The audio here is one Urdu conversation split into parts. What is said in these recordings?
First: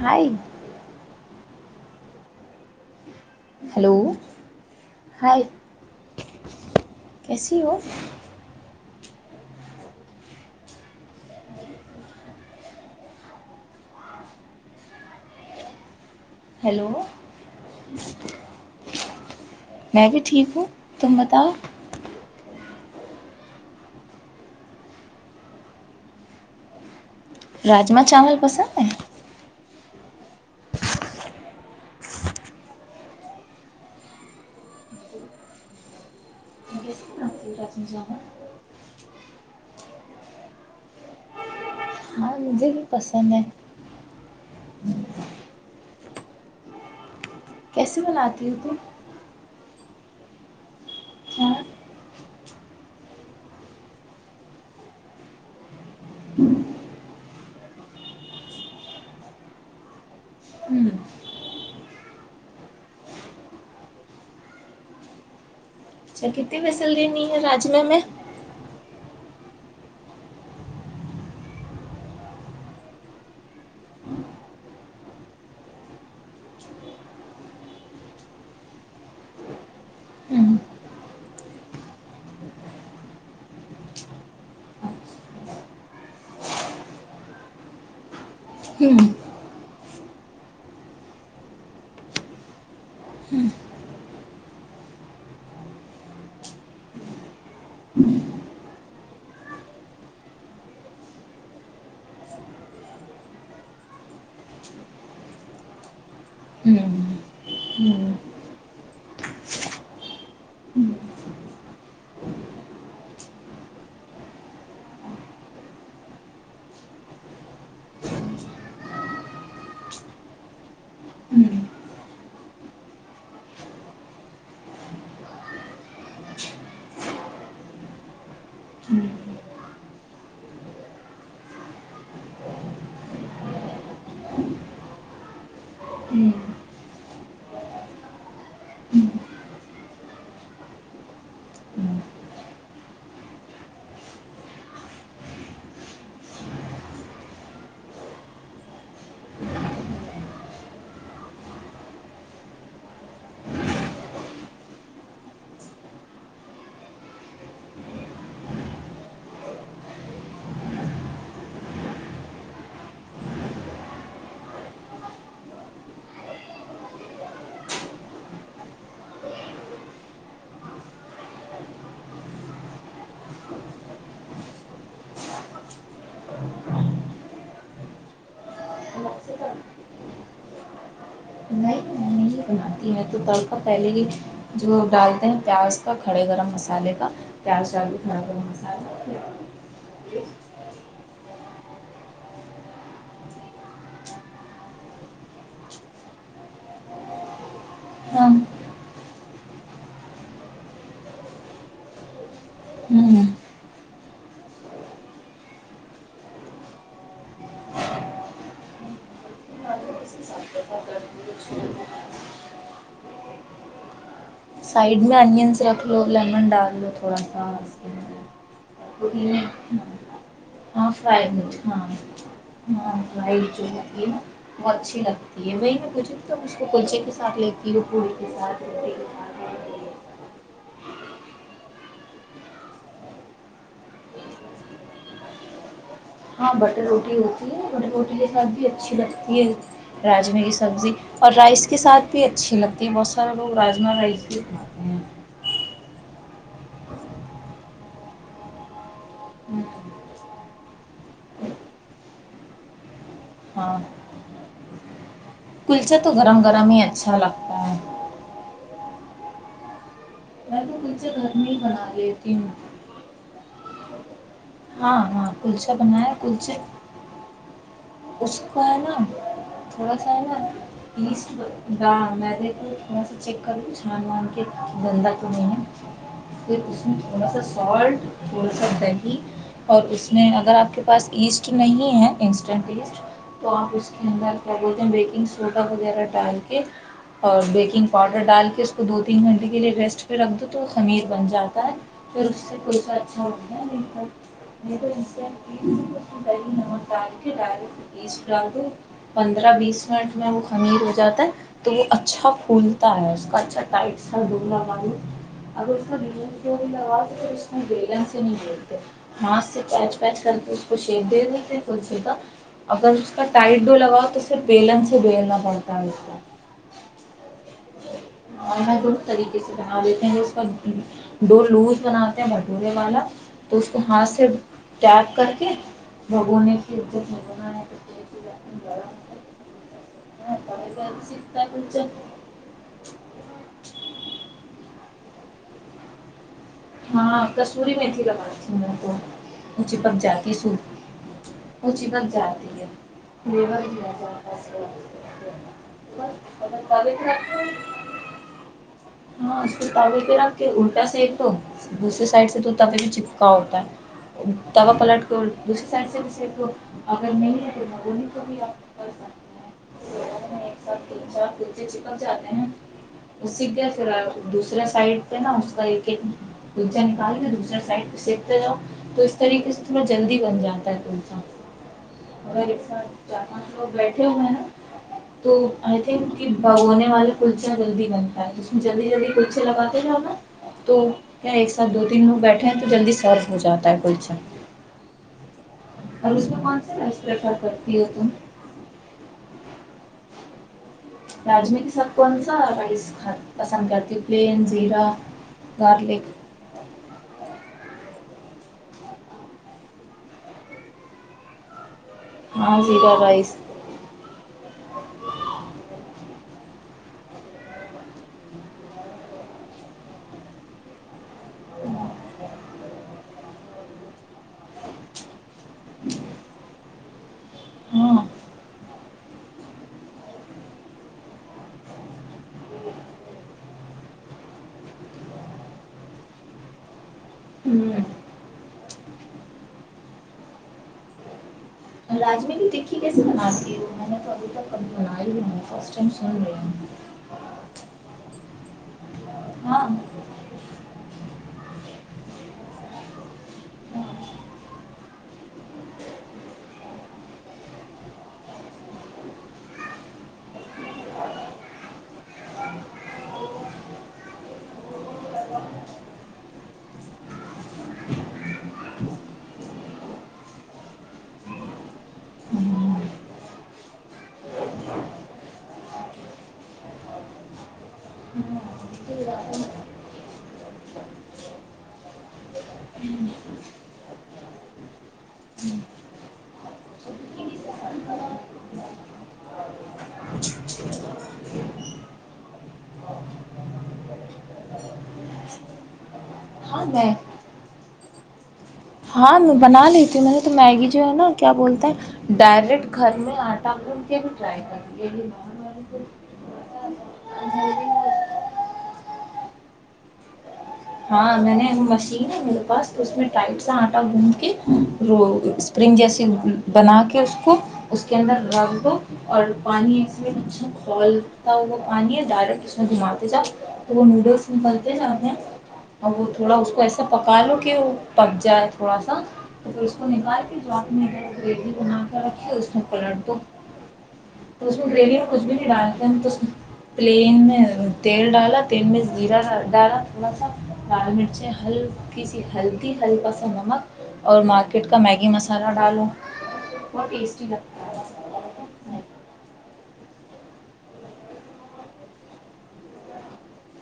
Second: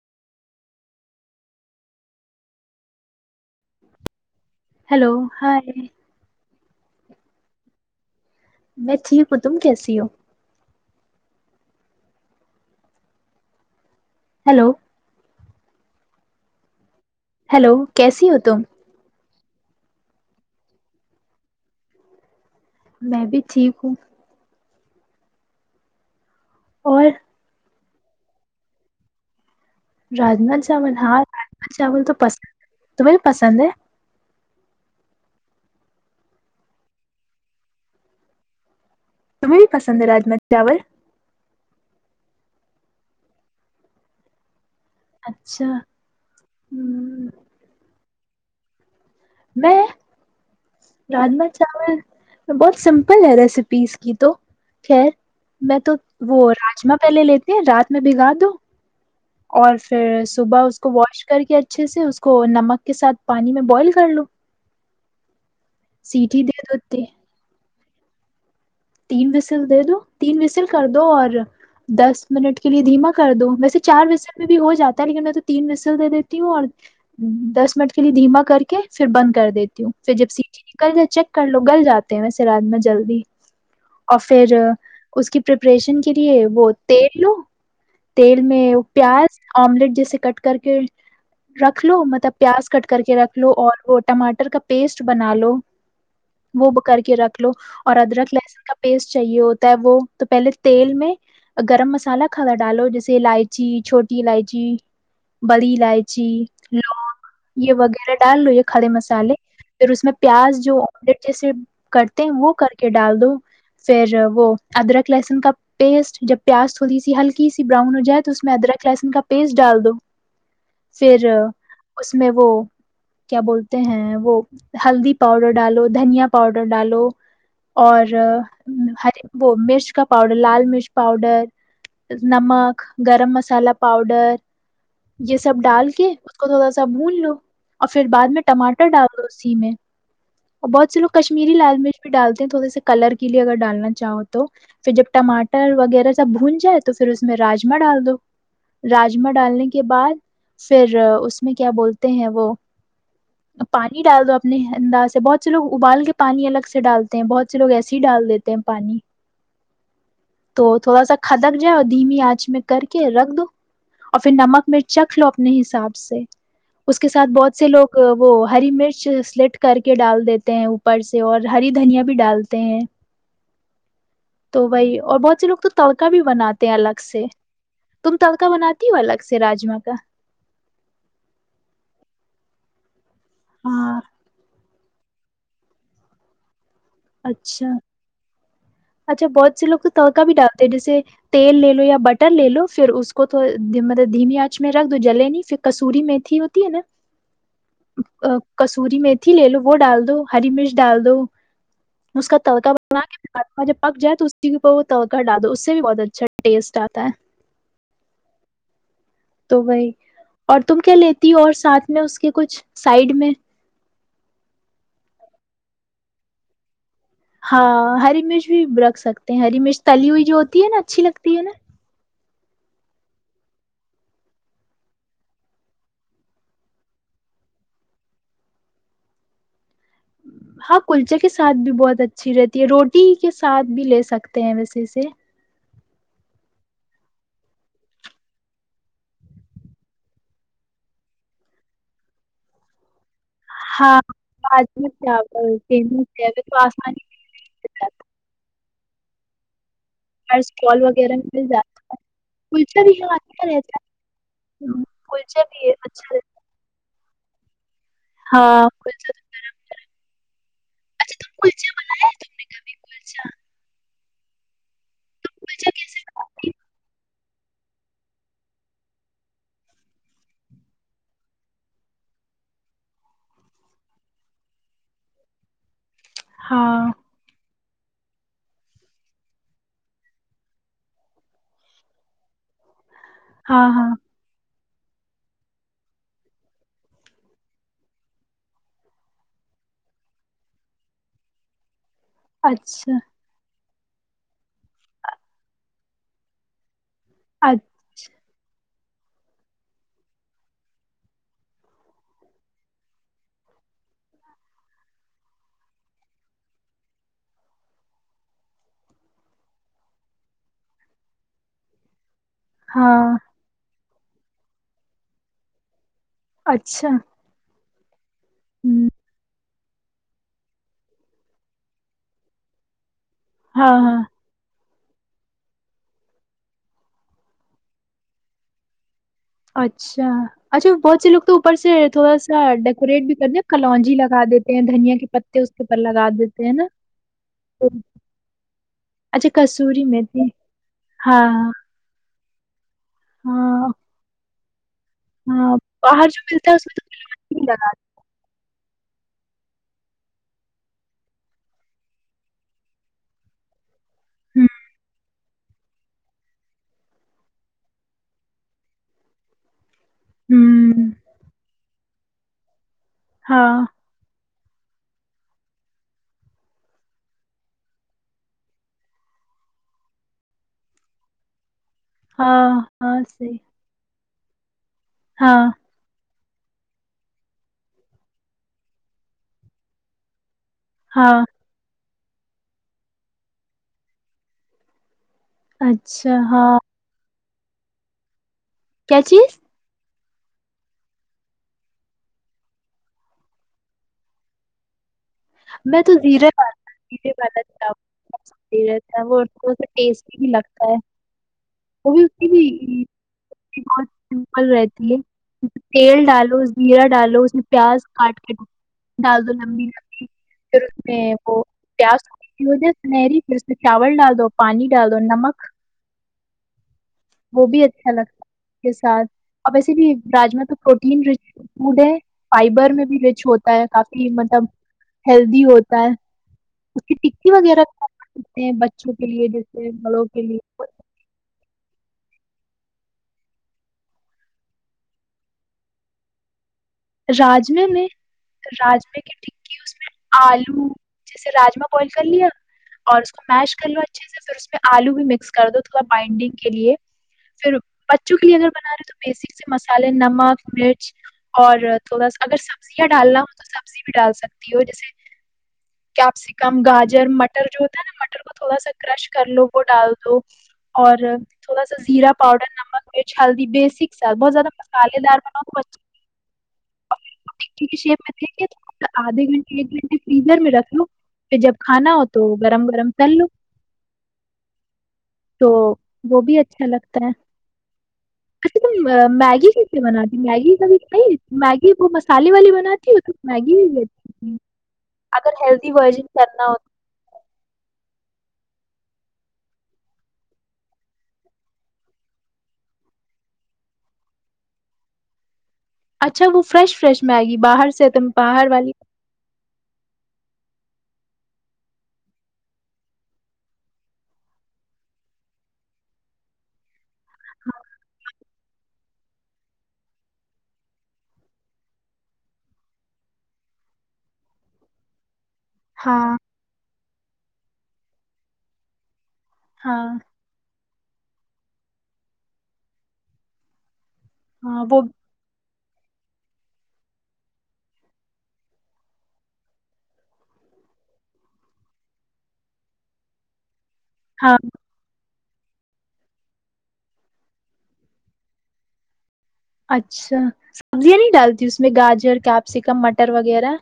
ہائے ہیلو ہیلو ہائے کیسیے ہو میں ٹھیک ہوں تم کیسی ہو ہیلو ہیلو ہیلو کیسی ہو تم میں بھی ٹھیک ہوں تم بتاؤ میں بھی ٹھیک ہوں اور راجما چاول پسند ہے راجما چاول ہاں راجما چاول تو پسند ہے تمہیں پسند ہے کیسے بناتی ہو راجما چاول؟ تمہیں بھی پسند ہے راجما چاول ہاں مجھے پسند ہے اچھا ہ کیسے بناتی ہو میں راجما کھانا چاول بہت سمپل ہے ریسیپیز کی تو خیر میں تو وہ راجما پہلے لیتے ہیں رات میں بھگا دو اور پھر صبح اس ہوں کو واش کر کے اچھے سے اس کو نمک کے ساتھ پانی میں بوائل کر لو اچھا سیٹھی کتنی دے وزٹ دو دینی ہے راجمہ میں تین وسل دے دو تین وسل کر دو اور دس منٹ کے لیے دھیما کر دو چار بسٹل میں بھی ہو جاتا ہے میں تین بسٹیل دے دیتی ہوں دس منٹ کے لیے دھیما کر کے پھر بند کر دیتی ہوں جب سیٹی نکل جائے تو چیک کر لو گل جاتے ہیں راجمہ جلدی اور پھر اس کی پریپریشن کے لیے وہ تیل لو تیل میں ہوں پیاز آملیٹ جیسے کٹ کر کے رکھ لو مطلب پیاز کٹ کر کے رکھ لو اور وہ ٹماٹر کا پیسٹ بنا لو وہ کر کے رکھ لو اور ادرک لہسن کا پیسٹ چاہیے ہوتا ہے وہ تو پہلے تیل میں گرم مسالہ کھدا ڈالو جیسے الائچی چھوٹی الائچی بڑی الائچی جی ہوں لونگ یہ ہوں وغیرہ ڈال لو یہ کھڑے مسالے پھر اس میں پیاز ہوں جو ہوں آمڈٹ جیسے کرتے ہیں وہ کر کے ڈال دو پھر وہ ادرک لہسن کا پیسٹ جب پیاز تھوڑی سی ہلکی سی براؤن ہو جائے تو اس میں ادرک لہسن کا پیسٹ ڈال دو پھر اس میں وہ کیا بولتے ہیں وہ ہلدی پاؤڈر ڈالو دھنیا پاؤڈر ڈالو اور مرچ کا پاؤڈر لال مرچ پاؤڈر نمک گرم مسالہ پاؤڈر یہ سب ڈال کے اس کو تھوڑا سا بھون لو اور پھر بعد میں ٹماٹر ڈالو اسی میں اور بہت سے لوگ کشمیری لال مرچ بھی ڈالتے ہیں تھوڑے سے کلر کے لیے اگر ڈالنا چاہو تو پھر جب ٹماٹر وغیرہ سب بھون جائے تو پھر اس میں راجما ڈال دو راجما ڈالنے کے بعد پھر اس میں کیا بولتے ہیں وہ پانی ڈال دو اپنے انداز سے بہت سے لوگ ابال کے پانی الگ سے ڈالتے ہیں بہت س سے لوگ ایسے ہی ڈال دیتے ہیں پانی تو تھوڑا سا کھدک جا دھیمی آنچ میں کر کے رکھ دو اور پھر نمک مرچ چکھ لو اپنے حساب سے اس کے ساتھ بہت سے لوگ وہ ہری مرچ سلیٹ کر کے ڈال دیتے ہیں اوپر سے اور ہری دھنیا بھی ڈال ہیں تو وہی اور بہت سے لوگ تو تڑکا بھی بناتے ہیں الگ سے تم تڑکا بناتی ہو الگ سے راجما کا نہیں میں [unintelligible] تڑکا پہلے ہاں ہی جو ڈالتے ہیں پیاز کا کھڑے گرم مصالحے مصالے کا پیار اچھا ڈال کے کھڑا گرم مصالحہ اچھا بہت سے لوگ تو تڑکا بھی ڈالتے ہیں جیسے تیل لے لو یا بٹر لے لو پھر اس کو مطلب دھیمی آنچ میں رکھ دو جلی نہیں پھر کسوری میتھی ہوتی ہے نا ہاں کسوری سوری میتھی لے لو وہ ڈال دو ہری مرچ ڈال دو اس کا تڑکا بنا ہوں کے اور جب پک جائے تو اسی کے اوپر وہ تڑک ڈال دو اس سے بھی بہت اچھا ٹیسٹ آتا ہے تو وہی اور تم کیا لیتی ہو اور ساتھ میں اس کے کچھ سائڈ میں سائیڈ میں اونین سے رکھلو لو لیمن ڈال تھوڑا سا ہاں ہری مرچ بھی رکھ سکتے ہیں ہری مچ تلی ہوئی جو ہوتی ہے نا ہاں اچھی فرائی لگتی ہے نا مرچ، ہاں ہاں وائٹ جو ہوتی ہے نا وہ اچھی لگتی ہے وہی میں مھے اس کو کلچے کے ساتھ لیتی پوڑی کے ساتھ روے کے سات ہاں کلچے کے ساتھ بھی بہت اچھی رہتی ہے روٹی کے ساتھ بھی لے سکتے ہیں ویسےے ہاں بٹر روٹی ہوتی ہے بٹر روٹی کے ساتھ بھی اچھی لگتی ہے راجمے کی سبزی اور رائس کے ساتھ بھی اچھی لگتی بہت سارے لوگ رازمرائز بھی کھاتے ہیں پہلے تو اسمانی نہیں دکھ رہا تھا اور اسٹال وغیرہ میں مل جاتا ہے کلچا بھی ہم آ کا ہاں رہتا کلچا تو گرم گرم ہی ہے اچھا لگتا ہے ہاں کلچا تو گرم گرم ہی کلچا گھر میں ہی بنا لیتی نے ہوں کلچا ہاں ہاں کلچا کلچے کیسے بنایا بناتی کلچے ہو اس کا ہے نا تھوڑا سا ہے نا پیسٹ کر لو معدہ کو چیک کر لو چھان بان کے گندا تو نہیں ہے پھر اس ہاں میں تھوڑا سا سالٹ تھوڑ سا دہی اور اس میں اگر آپ کے پاس ایسٹ نہیں ہے انسٹینٹ ایسٹ تو ہاں آپ اس ہاں کے اندر کیا بولتے ہیں بیکنگ سوڈا وغیرہ ڈال کے اور بیکنگ پاؤڈر ڈال کے اس کو دو تین گھنٹے کے لیے ریسٹ پہ رکھ دو تو خمیر بن جاتا ہے پھر اس سے پ سا اچھا میر [unintelligible] ڈال کے اچ- ڈر پندرہ بیس منٹ میں وہ خمیر ہو جاتا ہے تو وہ اچھا پولتا ہے اس کا اا لگا اگر اس لگا اس بین ہی نہیں بتے ہاتھ سے پچ کر کے اس کو شی دے دیتے کلسی کا اگر ہاں کا تائٹ ڈولاگا تو صرف بیلن سے ہی بیلنا پڑتا ہے کا اچھا ہ ہوں گ طریق سے بنا دیتے ہیں اس کا ڈ لوز بناتے ہیں بھٹورے والا تو اس ہاں کو ہاں ہاتھ سے ٹیگ کر کے بھگونے کی عزت نہیں بنا گرم اچھا اچھا بہت سے لوگ تو اوپر سے تھوڑا سا ڈیکوریٹ بھی کر د کلونجی لگا دیتے ہیں دھنیا کے پتے اس کے پرر لگا دیتے ہیں نا ہاں کسور تو میںھی لگی تھی اچھا اونچی کسوری پک میتھی جاتی س ہاں اونچی پک جات جٹھ ہے دوا ہاں بھی ہاں باہر جو ملتا ہے اس میں توے پہ رکھ تو لگا ہاں اس کا بھی پ را کہ الٹا سح تو دوسری سائڈ سے توتا پ بھی چپکا ہوتا ہے ہوں دا پلٹ دوسری سائڈ سے کے کو اگر نہیں تو تو انیں کو بھی آپ کر سکتے ہیں ہوں پچ [unintelligible] ل جاتے ہیں اس سید ہاں دیا سے دوسرے سائڈ سے نا اس کا ایک ایک تچا نکال کے دوسرا سائڈ سکتا جاؤ تو اس طریقے سے تھوڑا جلدی بن جاتا ہے تلچا ہاں ہاں صحیح ب ا ہو ہے تو ہاں آئی تھنک بگونے والا کلچا جلدی بنتا ہے جلدی جلدی کلچے لگاتے تھ تو ہاں کیا ایک ساتھ دو تینوں بیٹھے ہیں تو جلدی صرف ہو جاتا ہے کوئیچا اور اچھا اس میں ہاں کون سا کرتی تو کیا چیز راجم کے سب کون سا رائس پسند کرتی پلین زیرا میں تو زیرے پا زیرے پا تھا رہتا ہے وہ اس کو ٹیسٹی بھی لگتا ہے وہ بھی اس کی ہاں زیرہ رائس بھی بہت سمپل رہتی ہے تیل ڈالو جیرا ڈالو اس میں پیاز کاٹ کے ڈال دو لمبی پھر اس میں وہ پیاز کو مجے سنری پھر اس میں چاول ڈال دو پانی ڈال دو نمک وہ بھی اچھا ہاں لگتا کے ساتھ اب ویسے بھی راجما تو پروٹین رچ فوڈ ہے فائبر میں بھی رچ ہوتا ہے کافی مطلب ہیلدی ہوتا ہے کی ہوں وغیرہتے بچوں کے لیے جیسے بڑوں کے لیے راجمی بھی دیکھی کیسے بناتی میں نے تو ابھی تک ابھی بنائی ہی نہیں فسٹ ٹم سن رہی ہوں راجمے میں راجمے کی ٹکی ہاں اس میں آلو جیسے راجما بوائل کر لیا اور اس کو میش کر لو اچھے سے پھر اس میں آلو بھی مکس کر دو تھوڑا بائنڈنگ کے لیے پھر بچوں کے لیے اگر بنا رہے تو بیسک سے مسالے نمک مرچ اور اا اگر سبزیاں ڈالنا ہو تو سبزی بھی ڈال سکتی ہو جیسے کیپسکم گاجر مٹر جو ہوتا ہے نا مٹر کو تھوڑا سا کرش کر لو وہ ڈال دو اور تھوڑا سا زیرا پاؤڈر نمک مرچ ہلدی بیسک س بہت زیادہ مسالے دار بنا دو ش میں دیک آدھے گھنٹے ایک گھنٹے فریزر میں رکھ لو پھر جب کھانا ہو تو گرم گرم تل لو تو وہ بھی اچھا لگتا ہے اچھا میگی کیسے بنا دی میگی کبھی کھائی میگی وہ مسالے والی بناتی ہو تو میگی ہو رہتی اگر ہیلدی ورژن کرنا ہو اے ہاں میں بنا لی ت ہوں میں نے تو میگی جو ہے نا کیا بولتا ہے ڈائریکٹ گھر میں آٹا بھون کے بھی ٹرائی کر کے اچھا وہ فریش فریش میگی باہر سے تم باہر والی ہاں میں نے مشین ہے میرے پاس اس ٹائٹ سا آٹا گھند کے اسپرنگ جیسے بنا کے اس کو اس کے اندر رکھ دو اور پانی اچا کھولتا ہو پانی ہے ڈرٹ اس گھماتے جاؤ وہ نوڈل نکلتے جاتے ہیں ا ہاں وہ تھوڑا اس کو ایسا ا پکا لو کہ وہ پک جائے تھوڑا سا تو پھر اس کو ہاں نکال کے جو آپ م نے بیٹیی بنا کر رکھی اس میں پلٹ دو اس ہاں وہ ڈری میں کچھ بھی نہیں ڈالیں پلین میں تیل ڈالا تیل میں زیرہ ڈالا تھوڑا سا لال مرچیں ہلکی سی ہلدی ہلکا سا نمک اور ہاں مارکیٹ کا میگی مسالہ ڈالو ب ٹیسٹی لگتا اچھا سبزیاں نہیں ڈالتی اس میں گاجر کیپسیکم مٹر وغیرہ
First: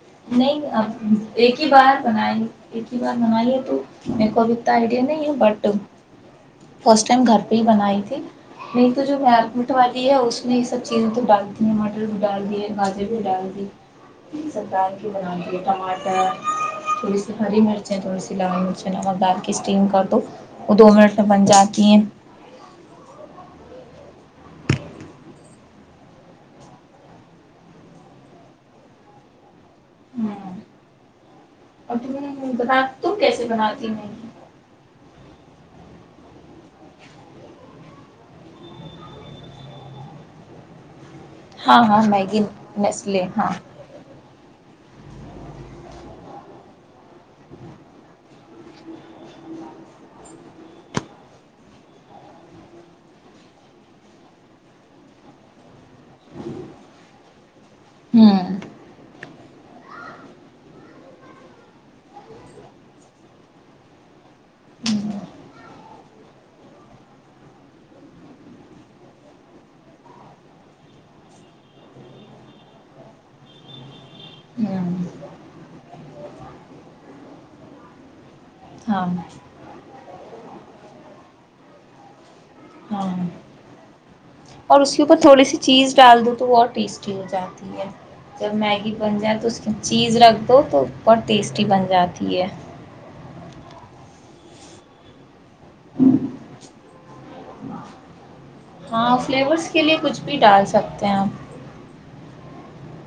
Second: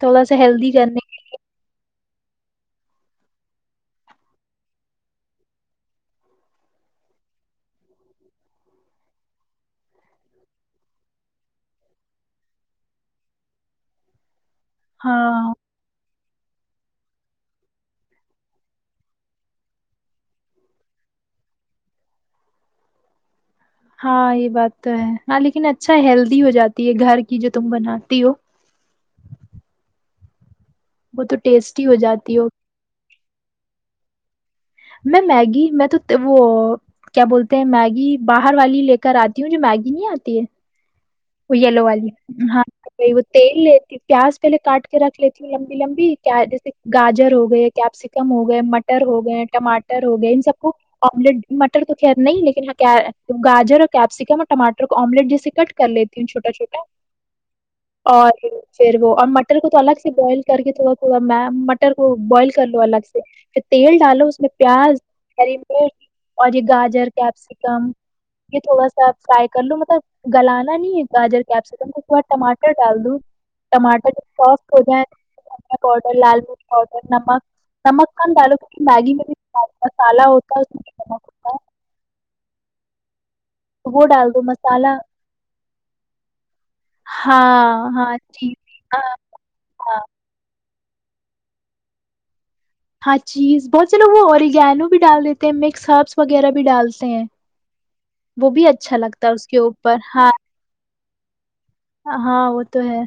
تھوڑا سا نہیں ہیلدی اب کرنے کے- ایک ایک ہی بار بنائی ایک ہی بار بنائی ہے تو میرے کو اب اتنا آئیڈیا نہیں ہے بٹ فسٹ ٹائم گھر پہ ہی بنائی تھی نہیں تو جو میرمٹ والی ہے اس نے یہ سب چیزیں تو ڈال دیتی ہیں مٹر بھی ڈال دیے گاجر بھی ڈال دی ہاں [unintelligible] تھوڑی سی ہری مرچیں تھوڑی سی لال مرچیں نمک ڈال کے اسٹیم کر دو وہ دو منٹ میں بن جاتی ہیں ہاں یہ بات تو ہے ہاں لیکن اچھا ہیلدی ہو جاتی ہے گھر کی جو تم بناتی ہو ہوں بتر اور تم دا تو بناتی نہیں میں میگی میں تو وہ کیا بولتے ہیں میگی باہر والی لے کر آتی ہوں جو میگی نہیں آتی ہے وہ ہاں یلو ہاں والی میگی ہاں وہ نیسلے ہاں تیل لیتی پیاز پہلے کاٹ کے رکھ لیتی ہوں لمبی لمبی جیسے گاجر ہو گئے کیپسیکم ہو گئے مٹر ہو گئے ٹاٹر ہو گئے ان سب کو آملیٹ مٹر تو خت نہیں لیکن گاجر اور کیپسیکم اور ٹماٹر کو آملیٹ جیسے کٹ کر لیتی چھوٹا چھوٹا اور ہوں پھر وہ اور ر کو الگ سے بوائل کر کے تھوڑا تھوڑا مٹر کو بوائل کر لو الگ سے پھر تیل ڈالو اس میں پیاز ہری مرچ اور یہ گاجر کیپسیکم یہ تھوڑا سا فرائی کر لو مطلب گلانا نہیں ہے گاجر کیپسکم اس کے بعد ٹماٹر ڈال دوں ٹماٹر سافٹ ہو ہوں جائے دن پاؤڈر لال مر نمک مکان ڈالو کیہ ہاں میگی میں بھی مسالہ ہوتا ہے ا ہاں اور مسالہ اس کے اوپر تھوڑی سی چیز ڈال دو تو وہ ٹیسٹی ہو جاتی ہے ہاں ہاں جب چیز میگی ہاں بن جائے تو اس کی ہاں چیز رکھ دو تو اور ٹیسٹی بن جاتی ہے ہاں چیز بہت سے لوگ اوریگینو بھی ڈال دیتے ت مکس سرپس وغیرہ بھی ڈالتے سے ہے وہ بھی اچھا لگتا ہے اس کے اوپر ہاں پم ہاں وہ تو ہے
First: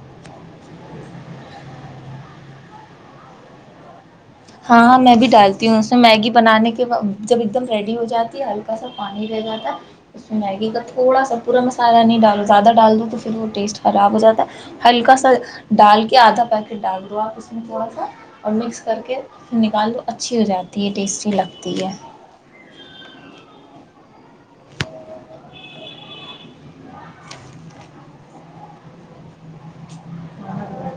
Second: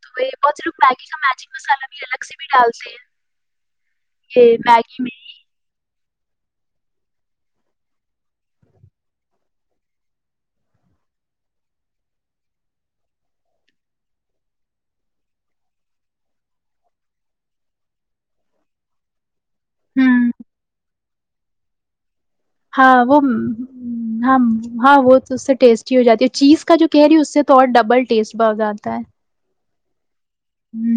تو بہت لوگ میگی کا میجگ مسالہ بھی الگ سے بھی ڈالتے ہیں یہ ہاں میگی میں بھی ڈالتی ہوں تو میگی بنانے کے جب ایک دم ریڈی ہو جاتی ہے ہلکا سا پانی رہ جاتا ہے اس میں میگی کا تھوڑا سا پورا مسالہ نہیں ڈالو زیادہ ڈال دو تو پھر وہ ٹیسٹ خراب ہو جاتا ہے ہلکا سا ڈال کے آدھا پیکٹ ڈال دو آپ اس میں تھوڑا سا اور مکس کر کے نکالو ہوں اچھی ہو جاتی ہے ٹیسٹی لگ ہے تی ہے ہاں وہ ہاں ہاں وہ اس سے ٹیسٹی ہو جاتی ہے چیز کا جو کہہ رہی اس سے تو اور ڈبل ٹیسٹ ب ہو جاتا ہے ہوں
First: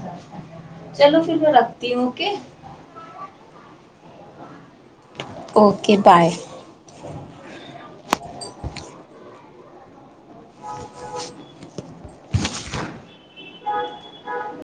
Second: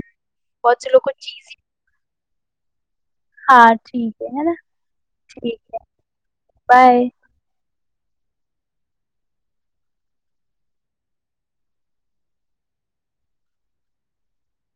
بہت سے لوگ کو چلو پھر چیز میں ہی، رکھتی ہوں ک ہاں ٹھیک ہے ہے نا ٹھیک ہے اوکے بائے بائے ااںک ب